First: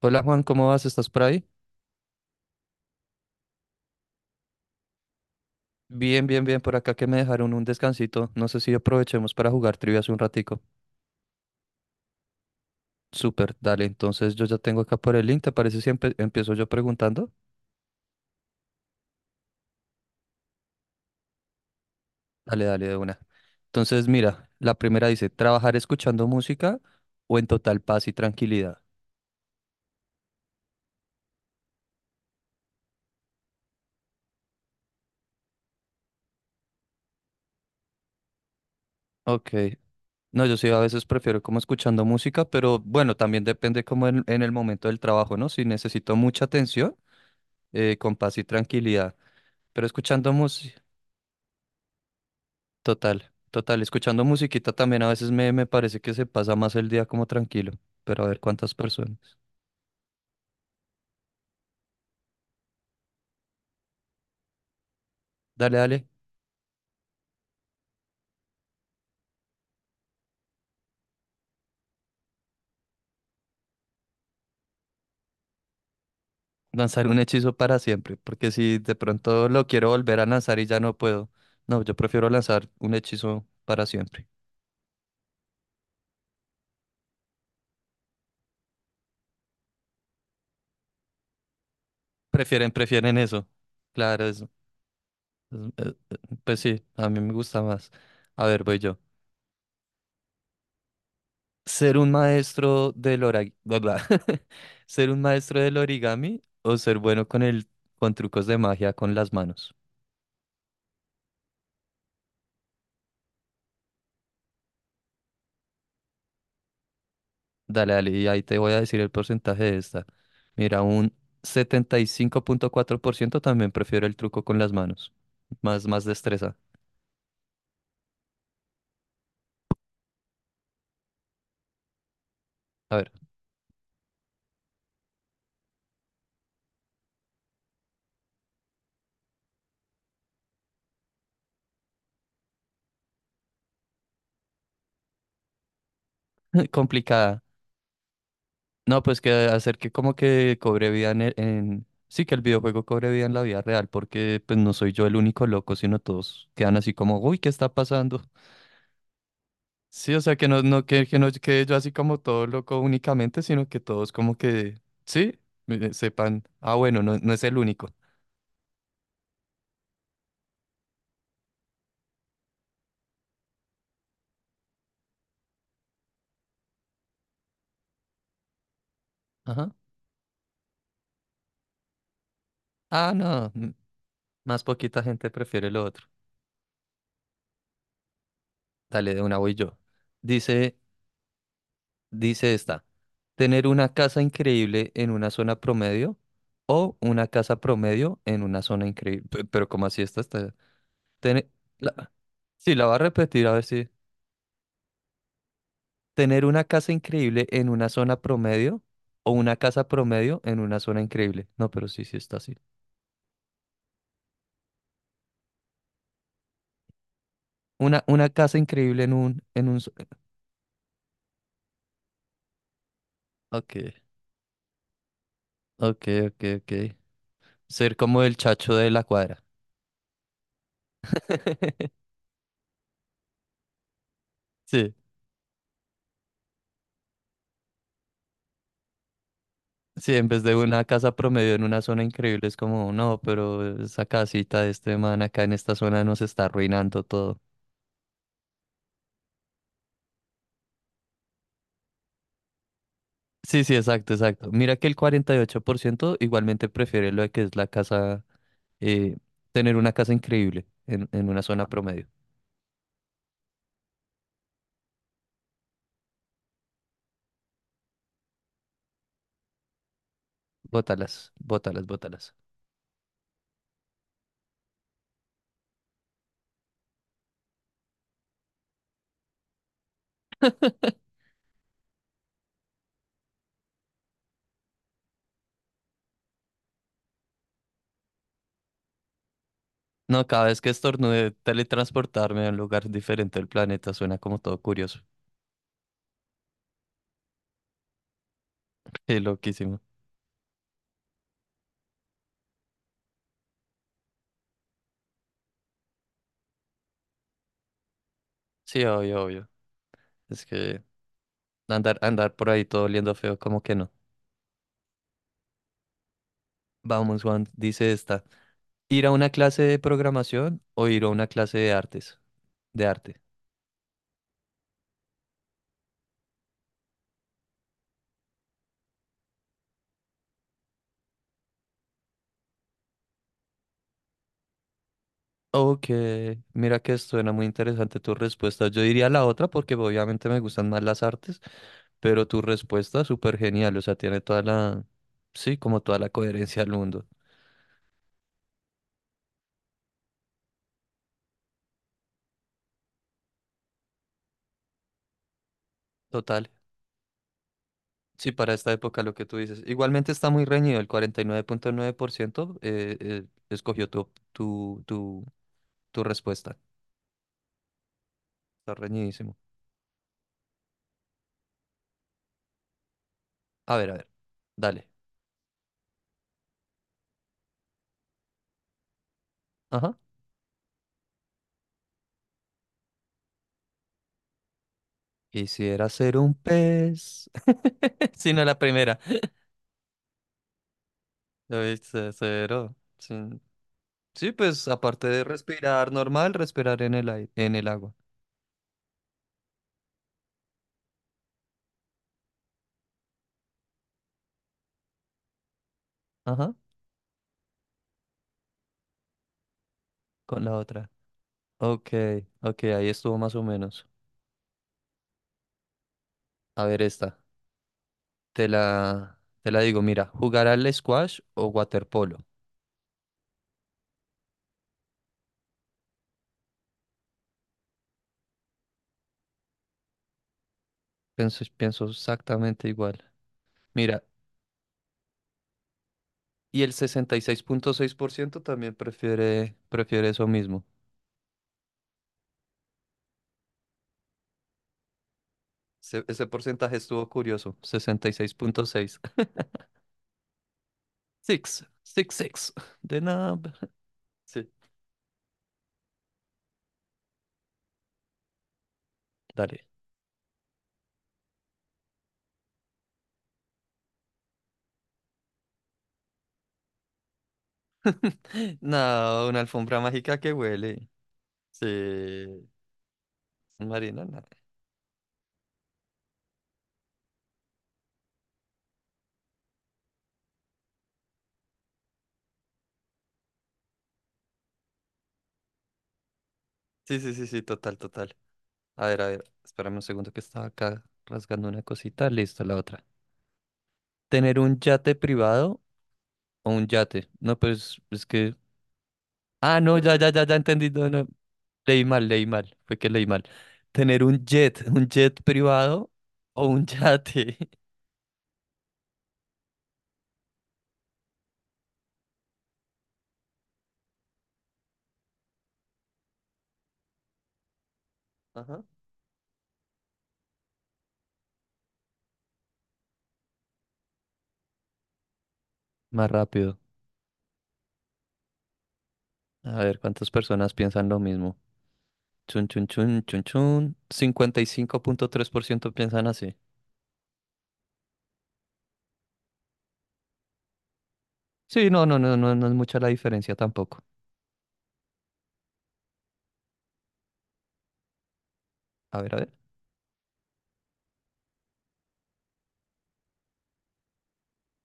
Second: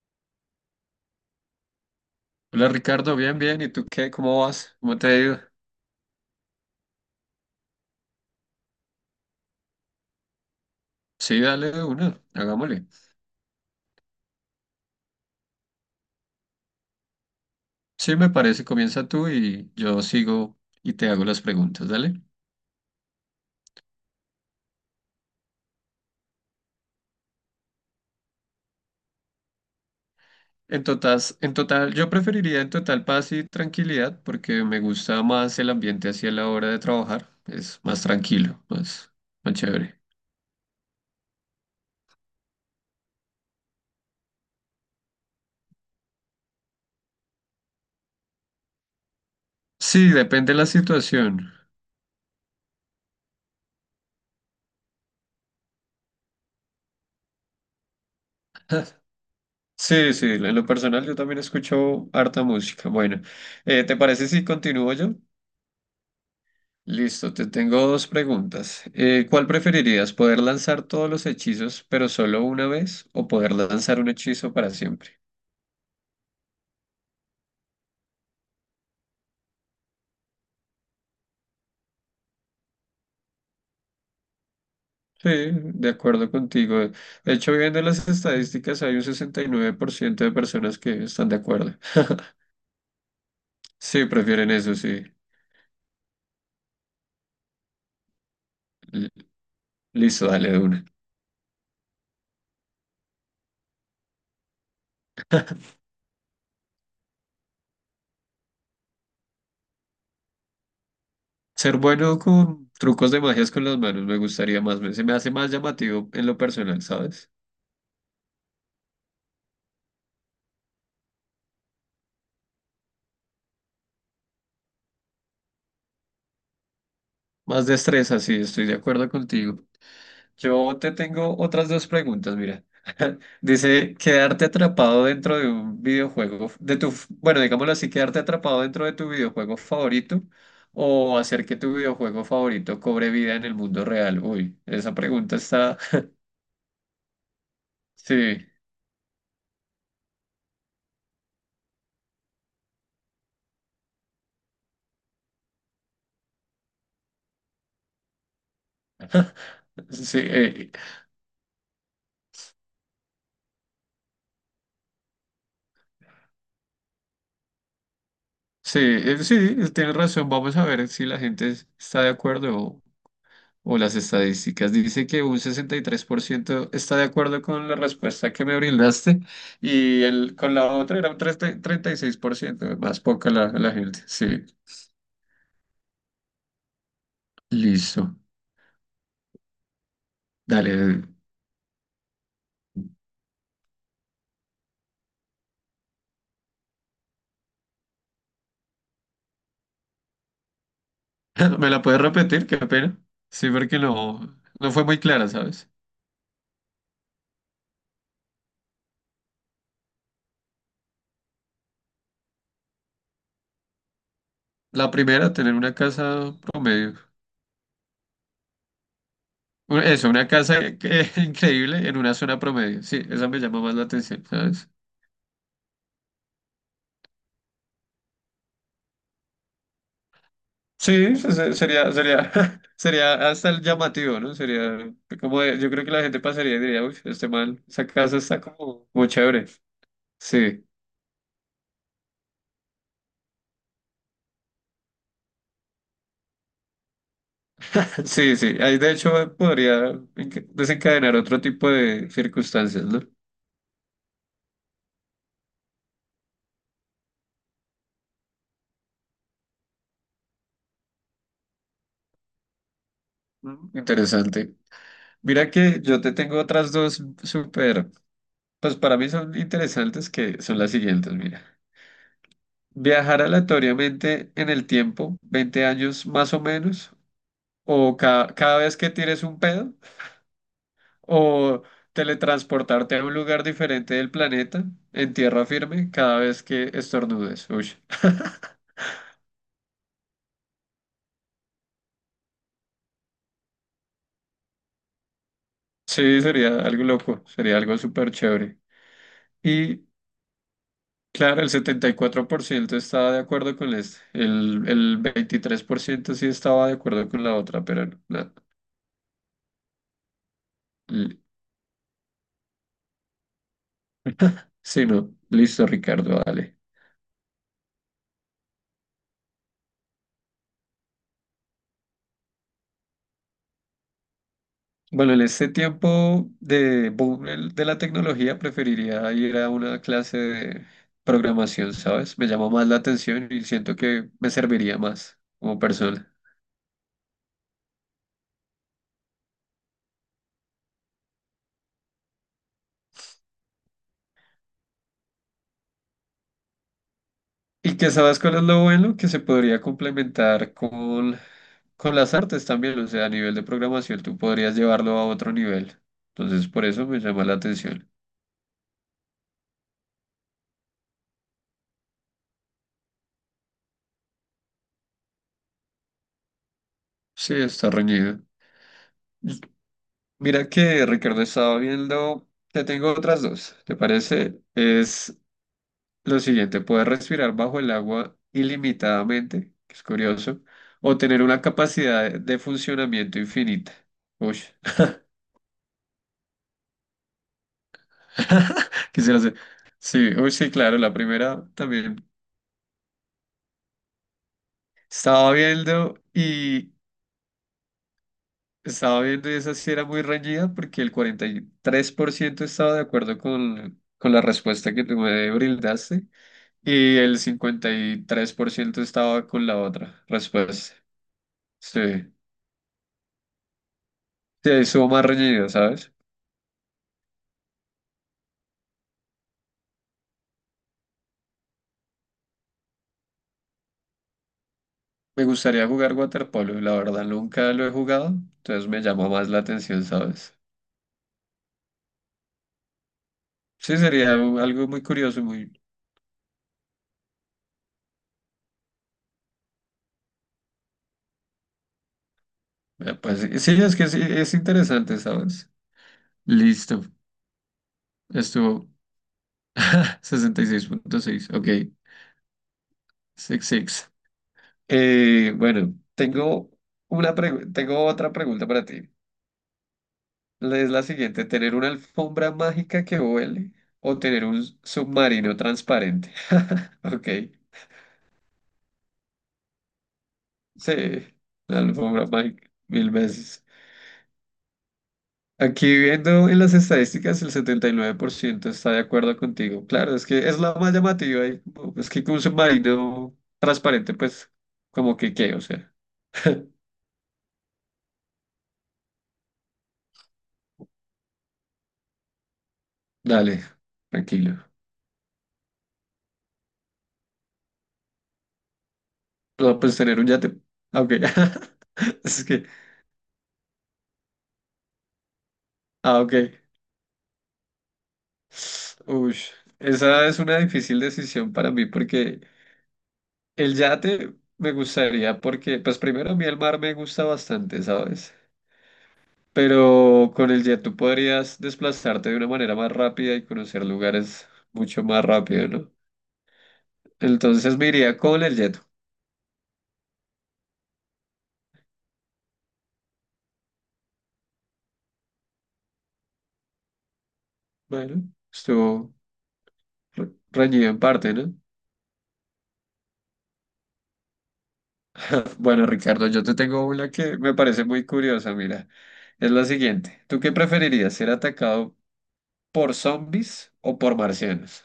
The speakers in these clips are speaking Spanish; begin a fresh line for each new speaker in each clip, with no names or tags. Hola Juan, ¿cómo vas? ¿Estás por ahí?
Hola Ricardo, bien, bien. ¿Y tú qué? ¿Cómo vas? ¿Cómo te ha ido?
Bien, bien, bien, por acá que me dejaron un descansito. No sé si aprovechemos para jugar trivias un ratico.
Sí, dale de una, hagámosle.
Súper, dale. Entonces yo ya tengo acá por el link, ¿te parece si empiezo yo preguntando?
Sí, me parece, comienza tú y yo sigo y te hago las preguntas, dale.
Dale, dale, de una. Entonces mira, la primera dice, ¿trabajar escuchando música o en total paz y tranquilidad?
En total, yo preferiría en total paz y tranquilidad porque me gusta más el ambiente hacia la hora de trabajar. Es más tranquilo, más,
Ok.
más chévere.
No, yo sí a veces prefiero como escuchando música, pero bueno, también depende como en el momento del trabajo, ¿no? Si necesito mucha atención, con paz y tranquilidad. Pero
Sí,
escuchando
depende de la
música.
situación.
Total, total. Escuchando musiquita también a veces me parece que se pasa más el día como tranquilo, pero a ver cuántas personas.
Sí, sí, en lo personal yo también escucho harta música. Bueno, ¿te parece si continúo yo?
Dale, dale,
Listo, te tengo dos preguntas. ¿Cuál preferirías? ¿Poder lanzar todos los hechizos, pero solo una vez? ¿O poder lanzar un hechizo para siempre?
lanzar un hechizo para siempre, porque si de pronto lo quiero volver a lanzar y ya no puedo, no, yo prefiero lanzar un hechizo para siempre.
Sí, de acuerdo contigo. De hecho, viendo las estadísticas, hay un 69% de personas que están de acuerdo.
Prefieren, prefieren eso.
Sí,
Claro, eso.
prefieren eso, sí.
Pues sí, a mí me gusta más. A ver, voy yo.
L- Listo, dale de una.
¿Ser un maestro del origami? ¿Ser un maestro del origami o ser bueno con trucos de magia con las manos?
Ser bueno con trucos de magias con las manos me gustaría más. Se me hace más llamativo en lo personal, ¿sabes?
Dale, dale, y ahí te voy a decir el porcentaje de esta. Mira, un 75,4% también prefiero el truco con las manos. Más, más destreza.
Más destreza, sí, estoy de acuerdo contigo. Yo te tengo otras dos preguntas, mira.
A ver,
Dice, quedarte atrapado dentro de un videojuego, bueno, digámoslo así, quedarte atrapado dentro de tu videojuego favorito o hacer que tu videojuego favorito cobre vida en el mundo real. Uy, esa pregunta está,
complicada.
sí,
No, pues que hacer que como que cobre vida en, sí, que el videojuego cobre vida en la vida real, porque pues no soy yo el único loco, sino todos quedan así como, uy, ¿qué está pasando? Sí,
sí,
o sea, que no, no, que no quede yo así como todo loco únicamente, sino que todos como que, sí, sepan, ah, bueno, no, no es el único.
sí, sí, tienes razón. Vamos a ver si la gente está de acuerdo o las estadísticas. Dice que un 63% está de acuerdo con la respuesta que me brindaste y el, con la otra era un 36% más
Ah,
poca la,
no,
la gente. Sí,
más poquita gente prefiere lo otro.
listo.
Dale, de una voy yo. Dice,
Dale.
dice esta, tener una casa increíble en una zona promedio o una casa promedio en una zona increíble. Pero, ¿cómo así esta está? Tene-
¿Me la puedes
la-
repetir? Qué
Sí, la va a
pena.
repetir,
Sí,
a ver
porque
si.
no, no fue muy clara, ¿sabes?
Tener una casa increíble en una zona promedio o una casa promedio en una zona increíble. No, pero sí, sí está así.
La primera, tener una casa promedio.
Una casa increíble en un...
Eso, increíble en una zona promedio. Sí, esa me llama más la
Ok,
atención, ¿sabes?
ok, ok, ok. Ser como el chacho de la cuadra.
Sí, sería, sería, sería hasta el llamativo, ¿no? Sería
Sí,
como yo creo que la gente pasaría y diría, uy, este mal, esa casa está como muy chévere.
sí, en vez de
Sí,
una casa promedio en una zona increíble, es como, no, pero esa casita de este man acá en esta zona nos está arruinando todo.
sí, sí. Ahí de hecho podría desencadenar otro tipo de circunstancias, ¿no?
Sí, sí, exacto, exacto. Mira que el 48% igualmente prefiere lo de que es la casa, eh, tener una casa increíble en una zona promedio.
Mm. Interesante. Mira que yo te tengo otras dos súper, pues para mí son interesantes que son las siguientes,
Bótalas,
mira.
bótalas, bótalas.
Viajar aleatoriamente en el tiempo, 20 años más o menos, o cada vez que tires un pedo o teletransportarte a un lugar diferente del planeta en tierra firme cada vez que estornudes. Uy.
No, cada vez que estornude teletransportarme a un lugar diferente del planeta suena como todo curioso.
Sí, sería algo loco, sería algo súper chévere.
Qué loquísimo.
Y claro, el 74% estaba de acuerdo con este, el 23% sí estaba de acuerdo con la otra, pero no, no.
Sí, obvio, obvio. Es que
L-
andar, andar por ahí todo oliendo feo, como que no.
Sí, no, listo, Ricardo, dale.
Vamos, Juan, dice esta. ¿Ir a una clase de programación o ir a una clase de artes? De arte.
Bueno, en este tiempo de boom de la tecnología preferiría ir a una clase de programación, ¿sabes? Me llama más la atención y siento que me serviría más como
Ok,
persona.
mira que suena muy interesante tu respuesta. Yo diría la otra porque obviamente me gustan más las artes, pero tu respuesta súper genial, o sea, tiene toda la, sí, como toda la coherencia del mundo.
Y que sabes cuál es lo bueno, que se podría complementar con las artes también, o sea, a nivel de programación tú podrías llevarlo a otro nivel.
Total.
Entonces, por eso me llama la atención.
Sí, para esta época lo que tú dices. Igualmente está muy reñido, el 49.9% escogió tu respuesta.
Sí, está reñido.
Está reñidísimo.
Mira que Ricardo estaba viendo, te tengo otras dos, ¿te
A ver, a ver.
parece?
Dale.
Es lo siguiente, poder respirar bajo el agua ilimitadamente, que es
Ajá.
curioso, o tener una capacidad de funcionamiento infinita. Uy,
Quisiera ser un pez. Si no la primera.
quisiera hacer. Sí, uy, sí, claro, la primera
Lo
también.
hice cero. Sí. Sí, pues aparte de
Estaba
respirar
viendo
normal,
y
respirar en el aire, en el agua.
estaba viendo y esa sí era muy reñida porque el 43% estaba de acuerdo con la respuesta que tú me brindaste
Ajá.
y el 53% estaba con la otra
Con la
respuesta.
otra.
Sí,
Ok, ok, ahí estuvo más o menos.
sí, estuvo más reñido, ¿sabes?
A ver esta. Te la digo, mira, jugar al squash o waterpolo.
Me gustaría jugar waterpolo, la verdad nunca lo he jugado, entonces me llama más la atención, ¿sabes?
Pienso, pienso exactamente igual.
Sí,
Mira,
sería algo muy curioso, muy...
y el 66,6% también prefiere, prefiere eso mismo.
pues sí, sí, es que sí, es interesante, ¿sabes?
Ese porcentaje
Listo,
estuvo curioso,
estuvo
66.6.
66,6 ok,
Six, six, six. De nada.
66.
Sí,
Bueno, tengo tengo otra pregunta para ti.
dale.
Es la siguiente, ¿tener una alfombra mágica que huele o tener un submarino transparente? Ok,
No, una alfombra mágica que
sí,
huele.
la alfombra
Sí.
mágica, mil veces.
Marina, no.
Aquí viendo en las estadísticas, el 79% está de acuerdo contigo. Claro, es que es la más llamativa. Y es que con un submarino transparente, pues, como que qué, o sea,
Sí, sí, sí, sí, total, total. A ver, espérame un segundo que estaba acá rasgando una cosita. Listo, la otra.
dale, tranquilo.
¿Tener un yate privado o un yate? No, pues es que...
No,
Ah,
pues
no, ya,
tener un
ya, ya, ya
yate.
entendí.
Ah,
No,
ok.
no. Leí mal,
Es
leí
que,
mal. Fue que leí mal. ¿Tener un jet privado
ah, ok.
o un yate?
Uy, esa es una difícil decisión para mí porque el yate me gustaría, porque, pues, primero a mí el mar me gusta bastante, ¿sabes?
Ajá.
Pero con el jet tú podrías desplazarte de una manera más rápida y conocer lugares mucho más rápido, ¿no?
Más rápido.
Entonces me iría con el jet.
A ver, ¿cuántas personas piensan lo mismo? Chun, chun, chun, chun, chun. 55,3% piensan así.
Bueno, estuvo reñido en parte, ¿no?
Sí, no, no, no, no, no es mucha la diferencia tampoco.
Bueno, Ricardo, yo te tengo una que me parece muy curiosa, mira.
A ver, a
Es
ver.
la siguiente. ¿Tú qué preferirías, ser atacado por zombies o por marcianos?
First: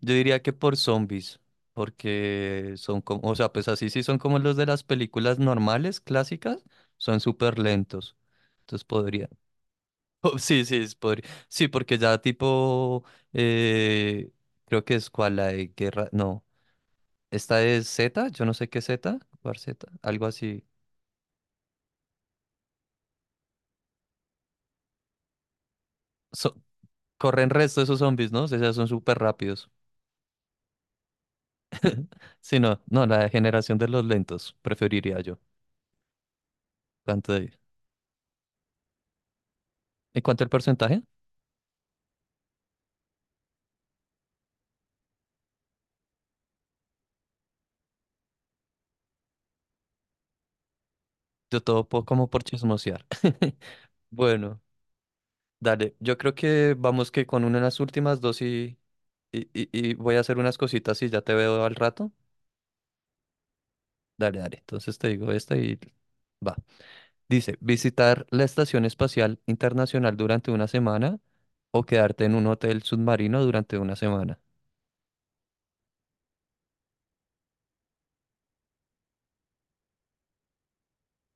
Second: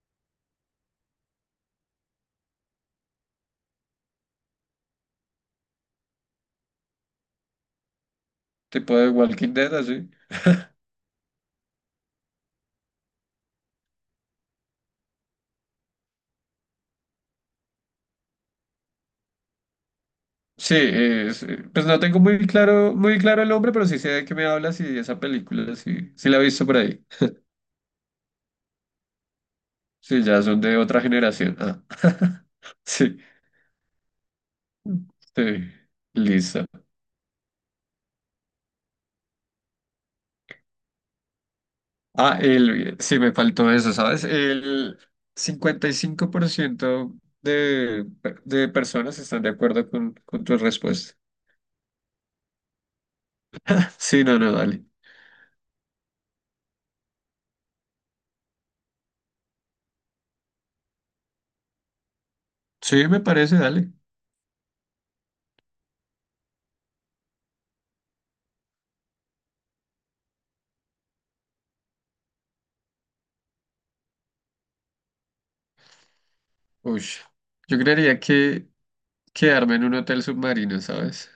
Yo diría que por zombies, porque son como, o sea, pues así sí son como los de las películas normales, clásicas, son súper lentos. Entonces
Tipo de
podría.
Walking Dead, así.
Oh, sí, sí, es podría. Sí, porque ya tipo, eh, creo que es cual la de guerra, no. Esta es Z, yo no sé qué es Z, War Z, algo así.
Sí, pues no tengo muy claro, muy claro el nombre, pero sí sé de qué me hablas y esa película, sí, sí la he
So-
visto por ahí.
corren resto esos zombies, ¿no? O sea, son súper rápidos.
Sí, ya son de otra generación. Ah,
Sí, no, no,
sí,
la generación de los lentos, preferiría yo.
sí, listo.
¿Cuánto de- ¿En cuanto al porcentaje?
Ah, el, sí, me faltó eso, ¿sabes? El 55% de, de personas están de acuerdo con tu respuesta.
Como por chismosear.
Sí, no, no,
Bueno,
dale.
dale, yo creo que vamos que con una de las últimas dos y voy a hacer unas cositas y ya te veo al rato.
Sí, me parece, dale.
Dale, dale, entonces te digo esta y va. Dice, visitar la Estación Espacial Internacional durante una semana o quedarte en un hotel submarino durante una semana.
Uy, yo creería que quedarme en un hotel submarino, ¿sabes?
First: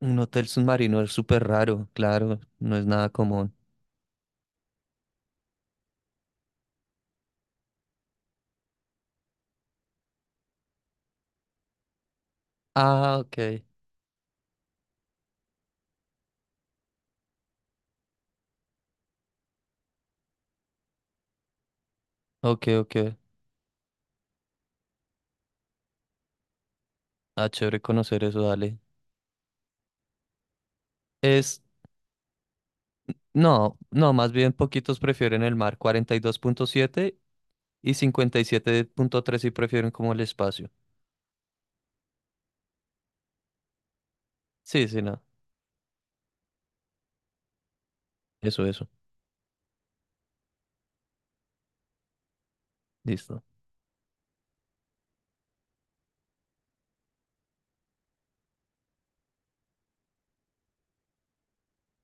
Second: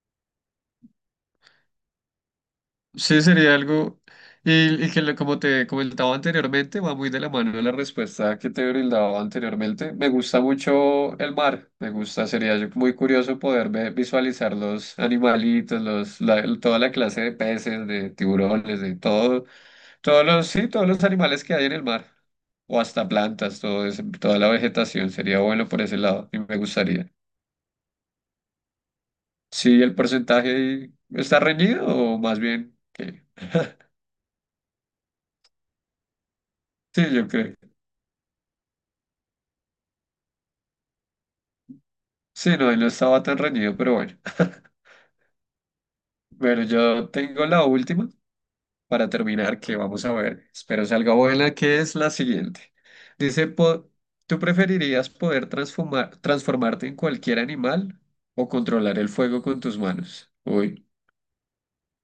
Un hotel submarino es súper raro, claro, no es nada
Sí,
común.
sería algo, y que como te comentaba anteriormente, va muy de la mano de la respuesta que te brindaba anteriormente. Me gusta mucho el mar, me gusta, sería yo muy
Ah,
curioso
ok,
poder visualizar los animalitos, toda la clase de peces, de tiburones, de todo, todos los, sí, todos los animales que hay en el mar,
ok,
o
ok.
hasta plantas, toda la vegetación, sería bueno por ese lado, y me gustaría.
Ah, chévere conocer eso, dale.
Sí, el porcentaje ahí está
Es,
reñido, o más bien, que
no, no, más bien poquitos prefieren el mar, cuarenta y dos punto
sí,
siete
yo creo.
y 57,3 sí prefieren como el espacio.
Sí, no, no estaba tan reñido, pero bueno.
Sí, sí, no,
Bueno, yo tengo la última
eso,
para terminar, que vamos a ver. Espero salga buena, que es la siguiente.
listo.
Dice, ¿tú preferirías poder transformarte en cualquier animal o controlar el fuego con tus manos? Uy.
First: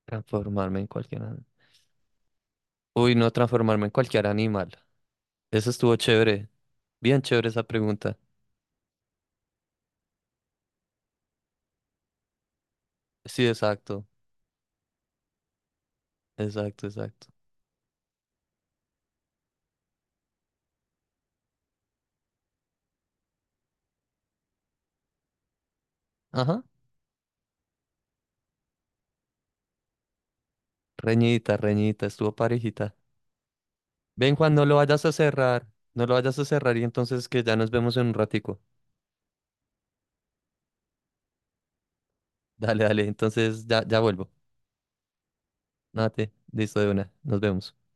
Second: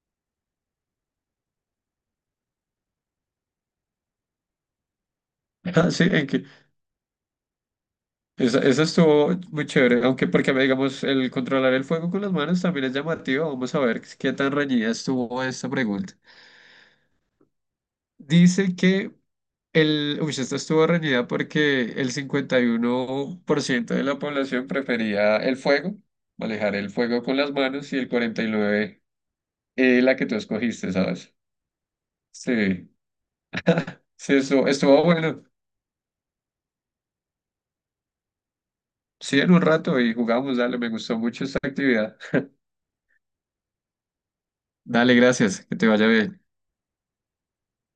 Transformarme en cualquier animal. Uy, no transformarme en cualquier animal. Eso
Ah,
estuvo
sí, en que
chévere. Bien chévere esa pregunta.
esa estuvo muy chévere, aunque porque digamos el controlar el fuego con las manos también es
Sí,
llamativo. Vamos a ver
exacto.
qué tan reñida estuvo esta pregunta.
Exacto, exacto.
Dice que el, uy, esto estuvo reñida porque el 51% de la población prefería el fuego,
Ajá.
manejar el fuego con las manos, y el 49% la que tú escogiste, ¿sabes?
Reñita, reñita, estuvo
Sí,
parejita. Ven,
sí,
Juan, no
estuvo,
lo vayas
estuvo
a
bueno.
cerrar. No lo vayas a cerrar y entonces que ya nos vemos en un ratico.
Sí, en un rato y jugamos, dale, me gustó mucho esta actividad.
Dale, dale, entonces ya, ya vuelvo.
Dale, gracias, que te vaya
Nate,
bien.
listo de una. Nos vemos.